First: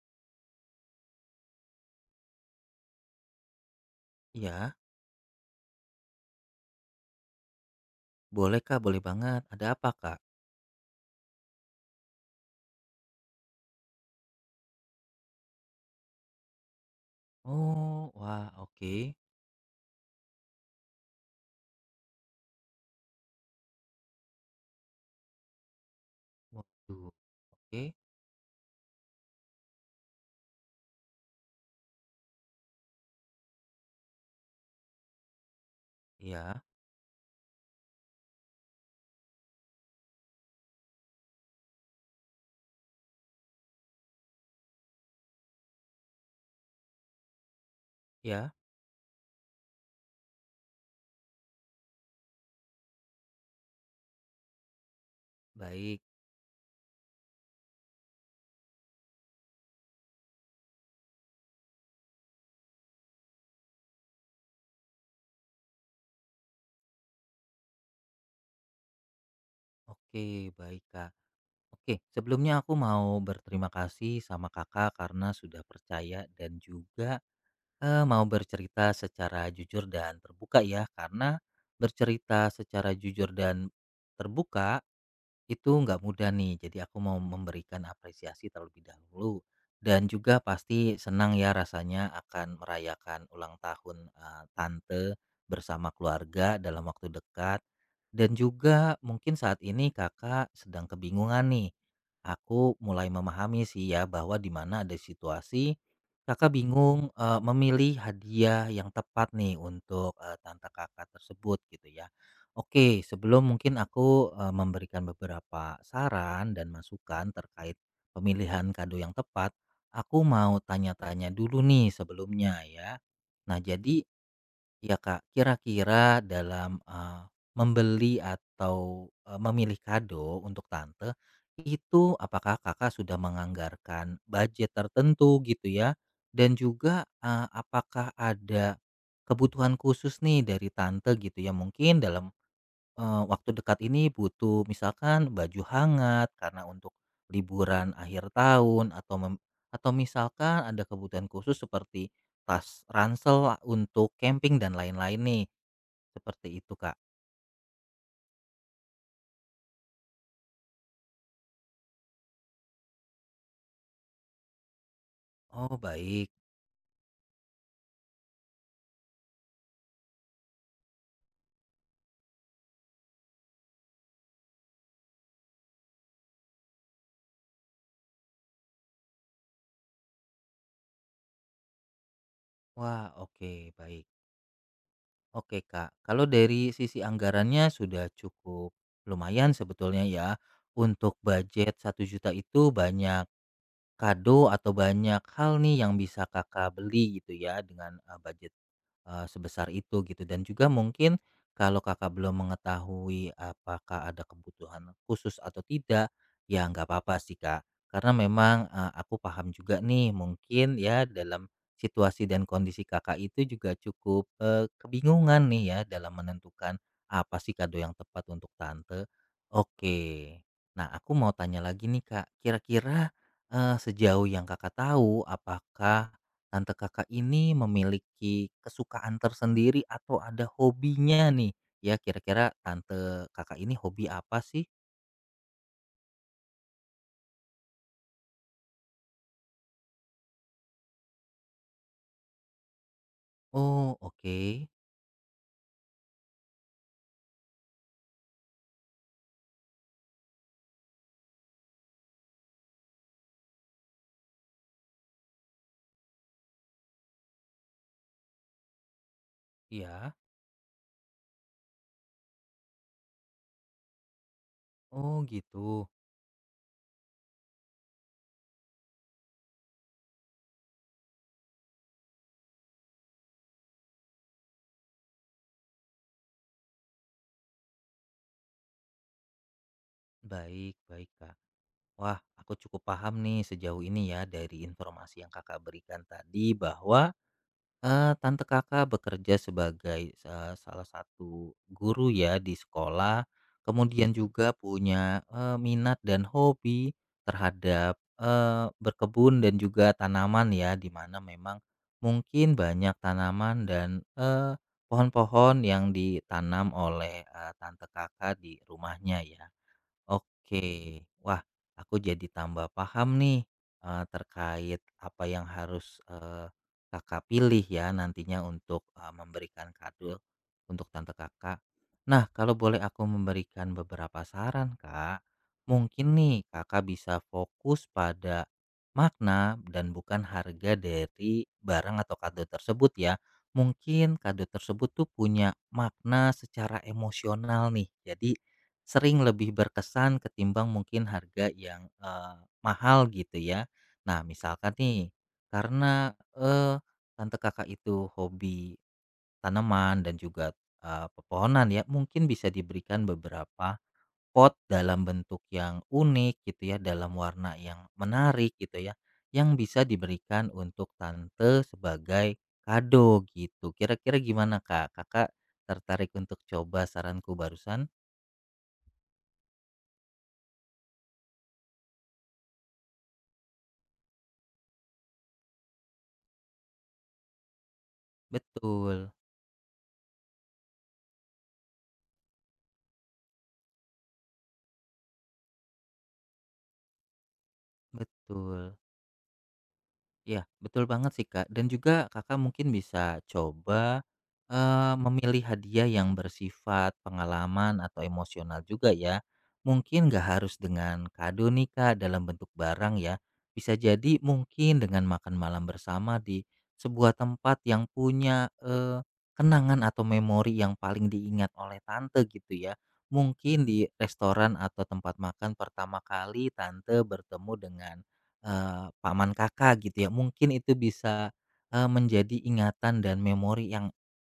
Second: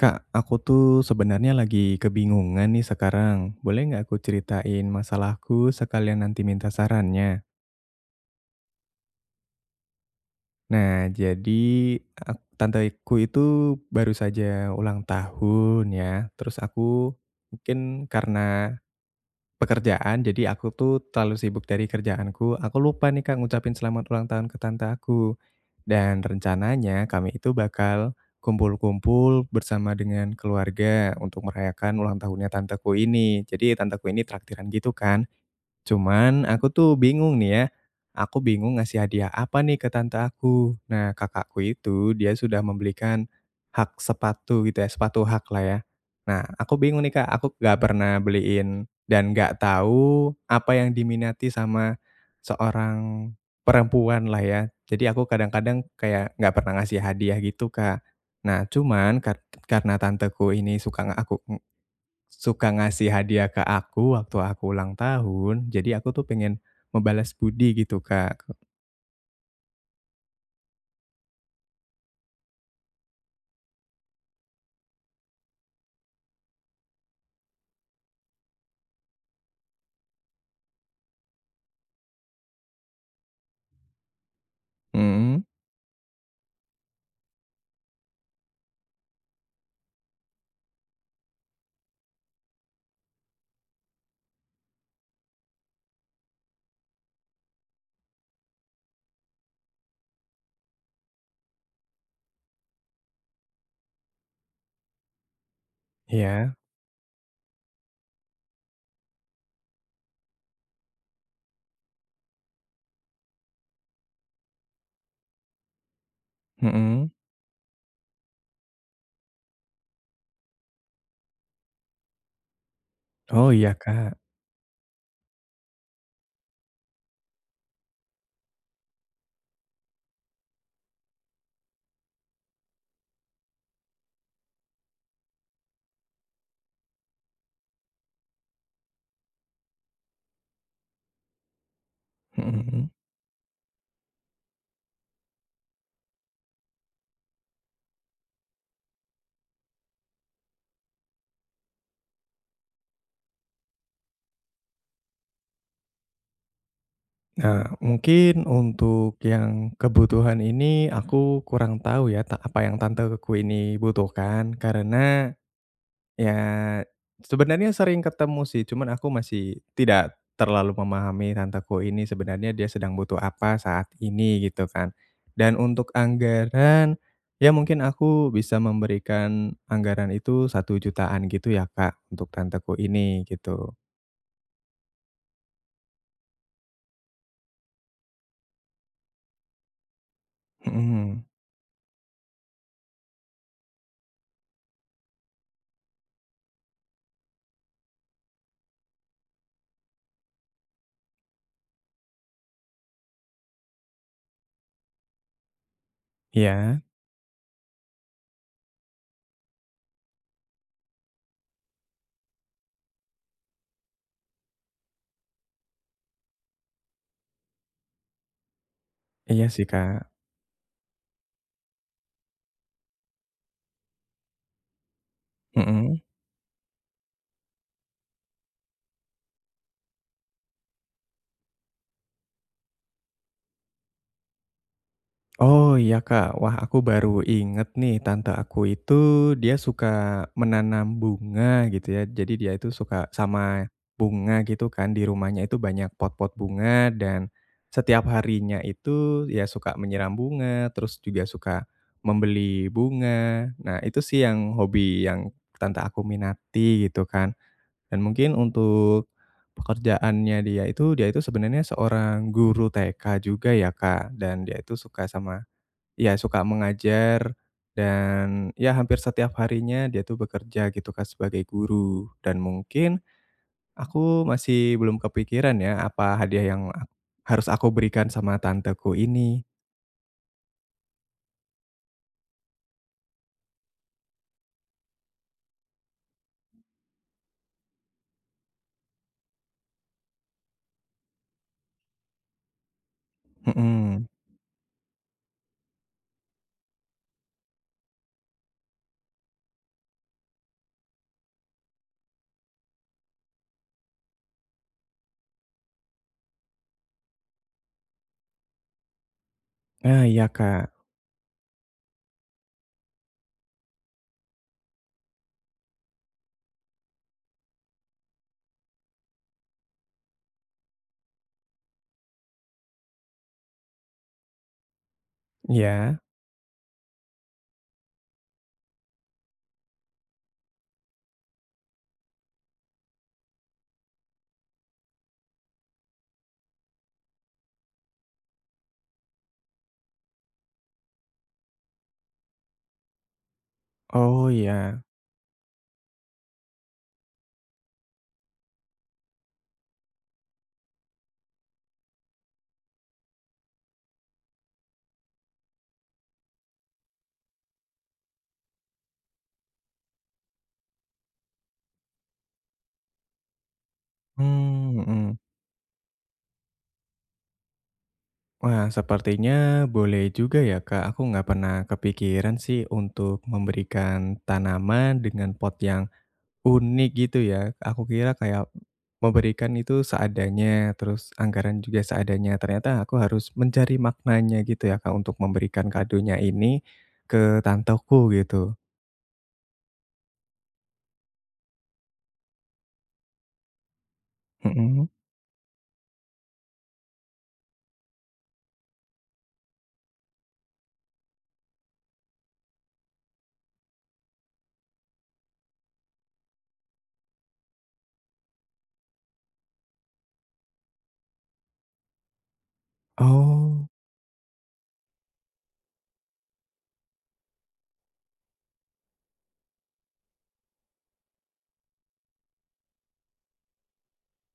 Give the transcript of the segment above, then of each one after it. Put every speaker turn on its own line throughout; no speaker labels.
Kak, aku tuh sebenarnya lagi kebingungan nih sekarang. Boleh nggak aku
Iya,
ceritain masalahku sekalian nanti minta sarannya?
boleh Kak, boleh banget. Ada apa Kak?
Nah, jadi tanteku itu baru saja ulang tahun ya. Terus aku mungkin
Oh, wah
karena
oke.
pekerjaan, jadi aku tuh terlalu sibuk dari kerjaanku, aku lupa nih Kak ngucapin selamat ulang tahun ke tante aku. Dan rencananya
Waduh,
kami itu
oke.
bakal kumpul-kumpul bersama dengan keluarga untuk merayakan ulang tahunnya tanteku ini. Jadi tanteku ini traktiran gitu kan. Cuman
Iya,
aku tuh bingung nih ya, aku bingung ngasih hadiah apa nih ke tante aku. Nah, kakakku itu dia sudah membelikan hak sepatu gitu ya, sepatu hak lah ya. Nah, aku bingung nih Kak, aku gak pernah
iya.
beliin dan gak tahu apa yang diminati sama seorang perempuan lah ya. Jadi aku kadang-kadang
Baik.
kayak gak pernah ngasih hadiah gitu Kak. Nah, cuman karena tanteku ini suka nggak aku suka ngasih hadiah ke aku waktu aku ulang tahun, jadi aku tuh pengen membalas budi gitu, Kak.
Oke, baik Kak. Oke, sebelumnya aku mau berterima kasih sama Kakak karena sudah percaya dan juga mau bercerita secara jujur dan terbuka ya. Karena bercerita secara jujur dan terbuka
Mhm,
itu nggak mudah nih. Jadi aku mau memberikan apresiasi terlebih dahulu dan juga pasti senang ya rasanya akan merayakan ulang tahun tante bersama keluarga dalam waktu dekat. Dan juga mungkin saat ini kakak sedang kebingungan nih. Aku mulai memahami sih ya bahwa di mana ada situasi kakak
iya,
bingung memilih hadiah yang tepat nih untuk tante kakak tersebut gitu ya. Oke, sebelum mungkin aku memberikan beberapa saran dan
mhm.
masukan terkait pemilihan kado yang tepat, aku mau tanya-tanya dulu nih sebelumnya ya.
Oh,
Nah,
iya,
jadi
Kak,
ya Kak, kira-kira dalam membeli atau memilih kado untuk tante itu apakah Kakak sudah menganggarkan budget tertentu gitu ya? Dan juga apakah ada kebutuhan khusus nih dari tante gitu ya mungkin dalam
mhm mhm.
Waktu dekat ini butuh misalkan baju hangat karena untuk liburan akhir tahun atau misalkan ada kebutuhan khusus seperti tas ransel untuk camping dan lain-lain nih, seperti itu, Kak.
Nah, mungkin untuk yang kebutuhan ini aku kurang tahu ya apa yang tanteku ini butuhkan, karena
Oh, baik.
ya, sebenarnya sering ketemu sih, cuman aku masih tidak terlalu memahami tanteku ini sebenarnya dia sedang butuh apa saat ini gitu kan. Dan untuk anggaran, ya mungkin aku bisa memberikan anggaran itu satu jutaan gitu ya Kak, untuk tanteku
Wah,
ini
oke,
gitu.
baik. Oke, Kak. Kalau dari sisi anggarannya sudah cukup lumayan sebetulnya ya, untuk
Mhm.
budget satu juta itu banyak kado atau banyak hal nih yang bisa Kakak beli gitu ya dengan, budget sebesar itu gitu dan juga mungkin kalau Kakak belum mengetahui apakah ada kebutuhan khusus atau tidak, ya
Iya,
nggak apa-apa sih, Kak. Karena memang, aku paham juga nih mungkin ya dalam situasi dan kondisi Kakak itu juga cukup, kebingungan nih ya dalam menentukan apa sih kado yang tepat untuk tante.
iya sih
Oke.
Kak.
Nah aku mau tanya lagi nih, Kak, kira-kira, sejauh yang Kakak tahu
Mhm.
apakah tante Kakak ini memiliki kesukaan tersendiri atau ada hobinya nih? Ya kira-kira tante Kakak ini hobi apa sih?
Oh iya Kak, wah aku baru inget nih tante aku itu dia suka menanam bunga gitu ya. Jadi dia itu suka sama
Oh oke.
bunga gitu kan di rumahnya itu banyak pot-pot bunga dan setiap harinya itu ya suka menyiram bunga, terus juga suka membeli bunga. Nah, itu sih yang hobi yang tante aku minati gitu kan. Dan mungkin untuk
Iya.
pekerjaannya dia itu sebenarnya seorang guru TK juga ya Kak dan dia itu suka
Oh
sama
gitu.
ya suka mengajar dan ya hampir setiap harinya dia tuh bekerja gitu kan sebagai guru dan mungkin aku masih belum kepikiran ya apa hadiah yang harus aku berikan sama tanteku ini.
Baik, baik Kak. Wah, aku cukup paham nih sejauh ini ya dari informasi yang Kakak berikan tadi bahwa tante Kakak bekerja sebagai, salah satu guru ya di sekolah,
Mhm.
kemudian juga punya, minat dan hobi terhadap, berkebun dan juga tanaman ya, di mana memang mungkin banyak tanaman dan, pohon-pohon yang ditanam oleh, tante Kakak di rumahnya ya.
Ah, iya Kak.
Oke. Wah, aku jadi tambah paham nih, terkait apa yang harus, Kakak pilih ya nantinya untuk, memberikan kado untuk tante Kakak. Nah, kalau boleh aku memberikan beberapa saran, Kak,
Ya.
mungkin nih Kakak bisa fokus pada makna dan bukan harga dari barang atau kado tersebut ya. Mungkin kado tersebut tuh punya makna secara emosional nih, jadi sering lebih berkesan ketimbang mungkin harga yang, mahal gitu ya. Nah
Oh,
misalkan
iya.
nih, karena, tante Kakak itu hobi tanaman dan juga, pepohonan ya, mungkin bisa diberikan beberapa pot dalam bentuk yang unik gitu ya, dalam warna yang menarik gitu ya, yang bisa diberikan untuk tante sebagai kado gitu. Kira-kira gimana Kak?
Mhm.
Kakak tertarik untuk coba saranku barusan?
Wah, sepertinya boleh juga ya Kak, aku nggak pernah kepikiran sih untuk memberikan tanaman dengan pot yang unik gitu ya. Aku kira kayak
Betul.
memberikan itu seadanya, terus anggaran juga seadanya. Ternyata aku harus mencari maknanya gitu ya, Kak, untuk memberikan kadonya ini ke tanteku gitu.
Betul. Ya, betul banget sih, Kak. Dan juga Kakak mungkin bisa coba,
Mhm.
memilih hadiah yang bersifat pengalaman atau emosional juga ya. Mungkin nggak harus dengan kado nih, Kak, dalam bentuk barang ya. Bisa jadi mungkin dengan makan malam bersama di sebuah tempat yang punya, kenangan atau memori yang paling diingat oleh tante gitu ya. Mungkin
Oh,
di restoran atau tempat makan pertama kali tante bertemu dengan paman Kakak gitu ya, mungkin itu bisa, menjadi ingatan dan memori yang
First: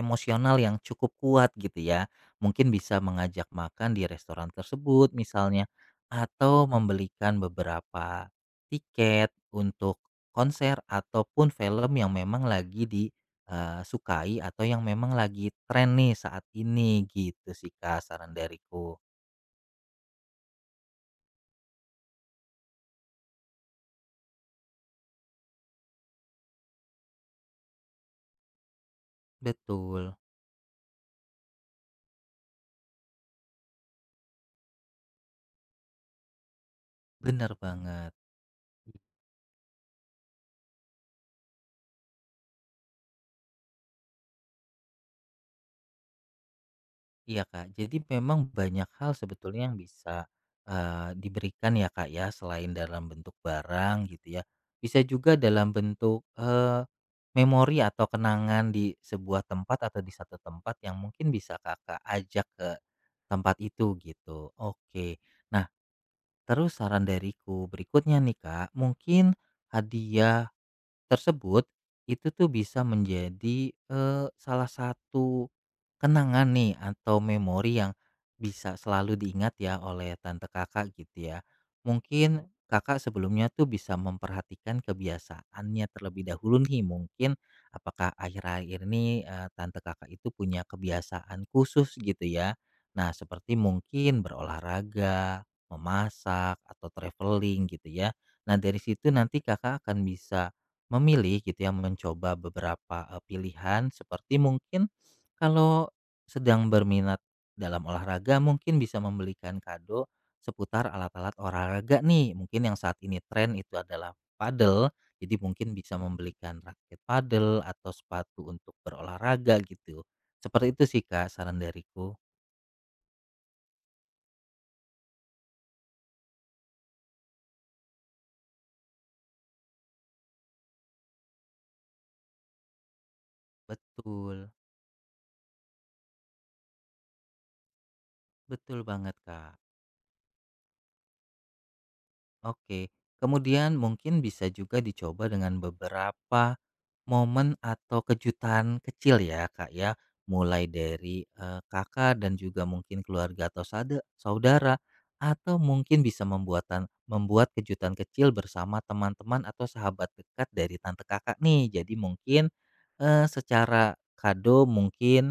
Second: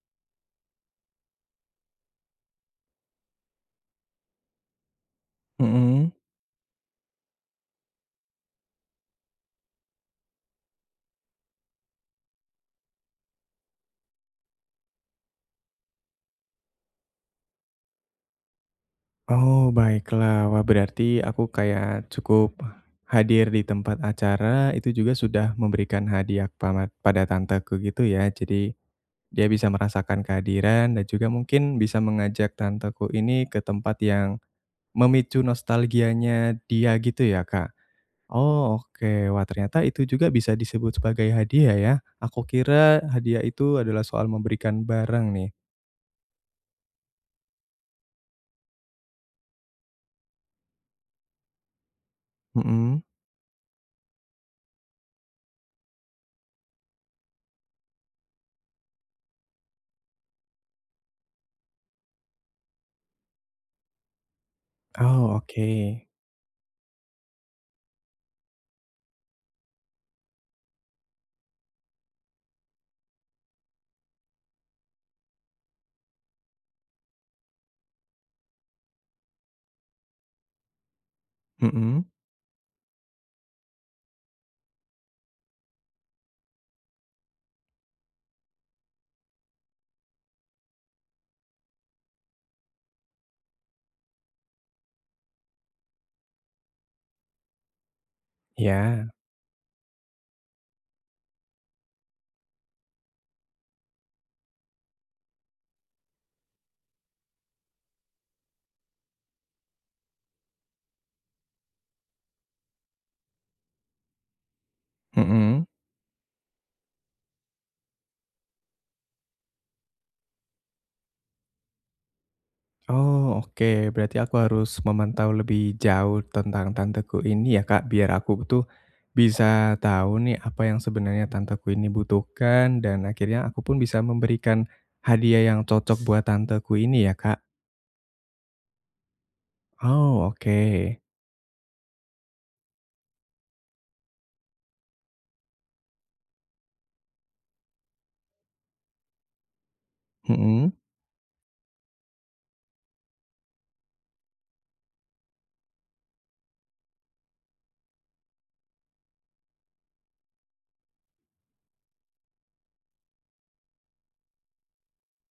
emosional yang cukup kuat gitu ya. Mungkin bisa mengajak makan di restoran tersebut misalnya,
mhm.
atau membelikan beberapa tiket untuk konser ataupun film yang memang lagi disukai atau yang memang lagi tren nih saat ini gitu sih Kak, saran dariku.
Oh, baiklah. Wah, berarti aku kayak cukup hadir di tempat acara, itu juga sudah memberikan hadiah pama pada tanteku gitu ya. Jadi dia bisa
Betul,
merasakan kehadiran dan juga mungkin bisa mengajak tanteku ini ke tempat yang memicu nostalgianya dia gitu ya,
benar
Kak?
banget.
Oh, oke. Wah, ternyata itu juga bisa disebut sebagai hadiah ya. Aku kira hadiah itu adalah soal memberikan barang nih.
Iya Kak, jadi memang banyak hal sebetulnya yang bisa diberikan ya Kak ya, selain
Mhm.
dalam bentuk barang gitu ya, bisa juga dalam bentuk memori atau kenangan di sebuah tempat atau di satu tempat yang mungkin bisa Kakak ajak ke tempat itu gitu. Oke,
Oh,
nah
oke.
terus saran dariku berikutnya nih Kak, mungkin hadiah tersebut, itu tuh bisa menjadi, salah satu kenangan nih atau memori yang bisa selalu diingat ya oleh tante Kakak gitu ya.
Mhm.
Mungkin Kakak sebelumnya tuh bisa memperhatikan kebiasaannya terlebih dahulu nih mungkin apakah akhir-akhir ini, tante Kakak itu punya kebiasaan khusus gitu ya. Nah seperti mungkin berolahraga, memasak, atau traveling gitu ya. Nah dari
Iya.
situ nanti Kakak akan bisa memilih gitu ya, mencoba beberapa, pilihan seperti mungkin kalau sedang berminat dalam olahraga mungkin bisa membelikan kado seputar alat-alat olahraga nih, mungkin yang saat ini tren itu adalah padel, jadi
Mhm.
mungkin bisa membelikan raket padel atau sepatu untuk berolahraga gitu. Seperti itu sih, Kak, saran dariku.
Oh, oke. Berarti aku harus memantau lebih jauh tentang tanteku ini ya, Kak, biar aku tuh bisa tahu nih apa yang sebenarnya tanteku ini butuhkan dan akhirnya aku pun bisa
Betul,
memberikan hadiah yang cocok buat tanteku ini ya, Kak?
betul banget, Kak.
Oh, oke.
Oke, kemudian mungkin bisa juga dicoba dengan beberapa momen atau kejutan kecil ya, Kak, ya. Mulai
Mhm.
dari, Kakak dan juga mungkin keluarga atau saudara, atau mungkin bisa membuat kejutan kecil bersama teman-teman atau sahabat dekat dari tante Kakak nih. Jadi mungkin, secara kado mungkin,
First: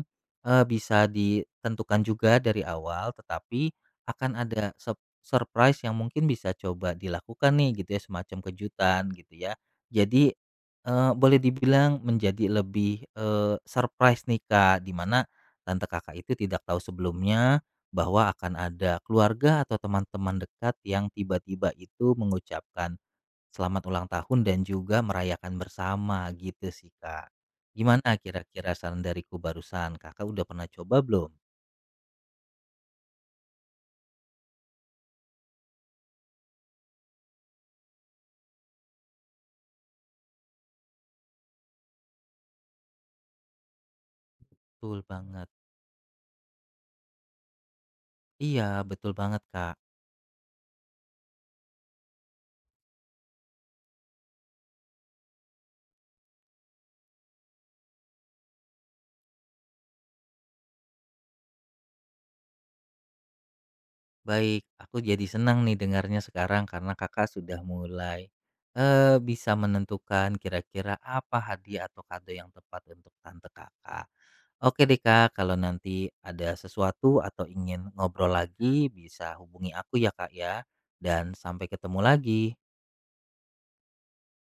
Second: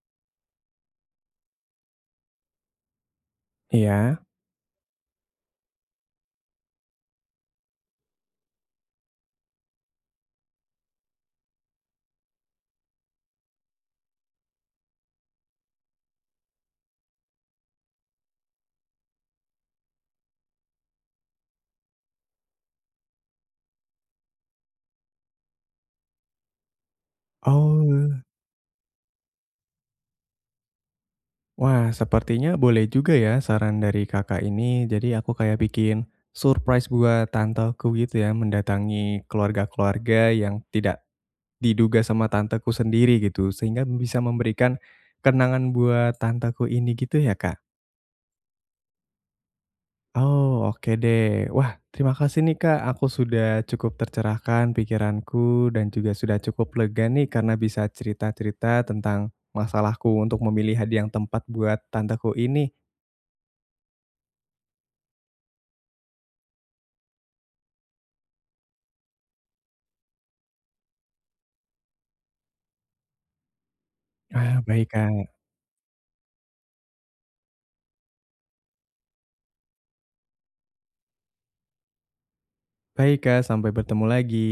bisa ditentukan juga dari awal, tetapi
Iya.
akan ada surprise yang mungkin bisa coba dilakukan nih gitu ya, semacam kejutan gitu ya. Jadi boleh dibilang menjadi lebih, surprise nih, Kak, di mana tante Kakak itu tidak tahu sebelumnya bahwa akan ada keluarga atau teman-teman dekat yang tiba-tiba itu mengucapkan selamat ulang tahun dan juga merayakan bersama gitu sih, Kak. Gimana
Oh.
kira-kira saran dariku barusan, Kakak udah pernah coba belum?
Wah, sepertinya boleh juga ya saran dari Kakak ini. Jadi aku kayak bikin surprise buat tanteku gitu ya, mendatangi keluarga-keluarga yang tidak diduga sama tanteku sendiri gitu, sehingga bisa memberikan
Betul banget.
kenangan buat tanteku ini gitu ya, Kak?
Iya, betul banget, Kak.
Oh, oke deh. Wah, terima kasih nih Kak, aku sudah cukup tercerahkan pikiranku dan juga sudah cukup lega nih karena bisa cerita-cerita tentang masalahku untuk memilih hadiah yang tempat buat tanteku ini.
Baik, aku jadi senang nih dengarnya sekarang karena Kakak sudah mulai bisa menentukan kira-kira apa hadiah atau kado yang tepat untuk tante Kakak.
Ah,
Oke
baik
deh
Kak.
Kak, kalau nanti ada sesuatu atau ingin ngobrol lagi bisa hubungi aku ya Kak ya, dan sampai ketemu lagi.
Baik Kak, sampai bertemu lagi.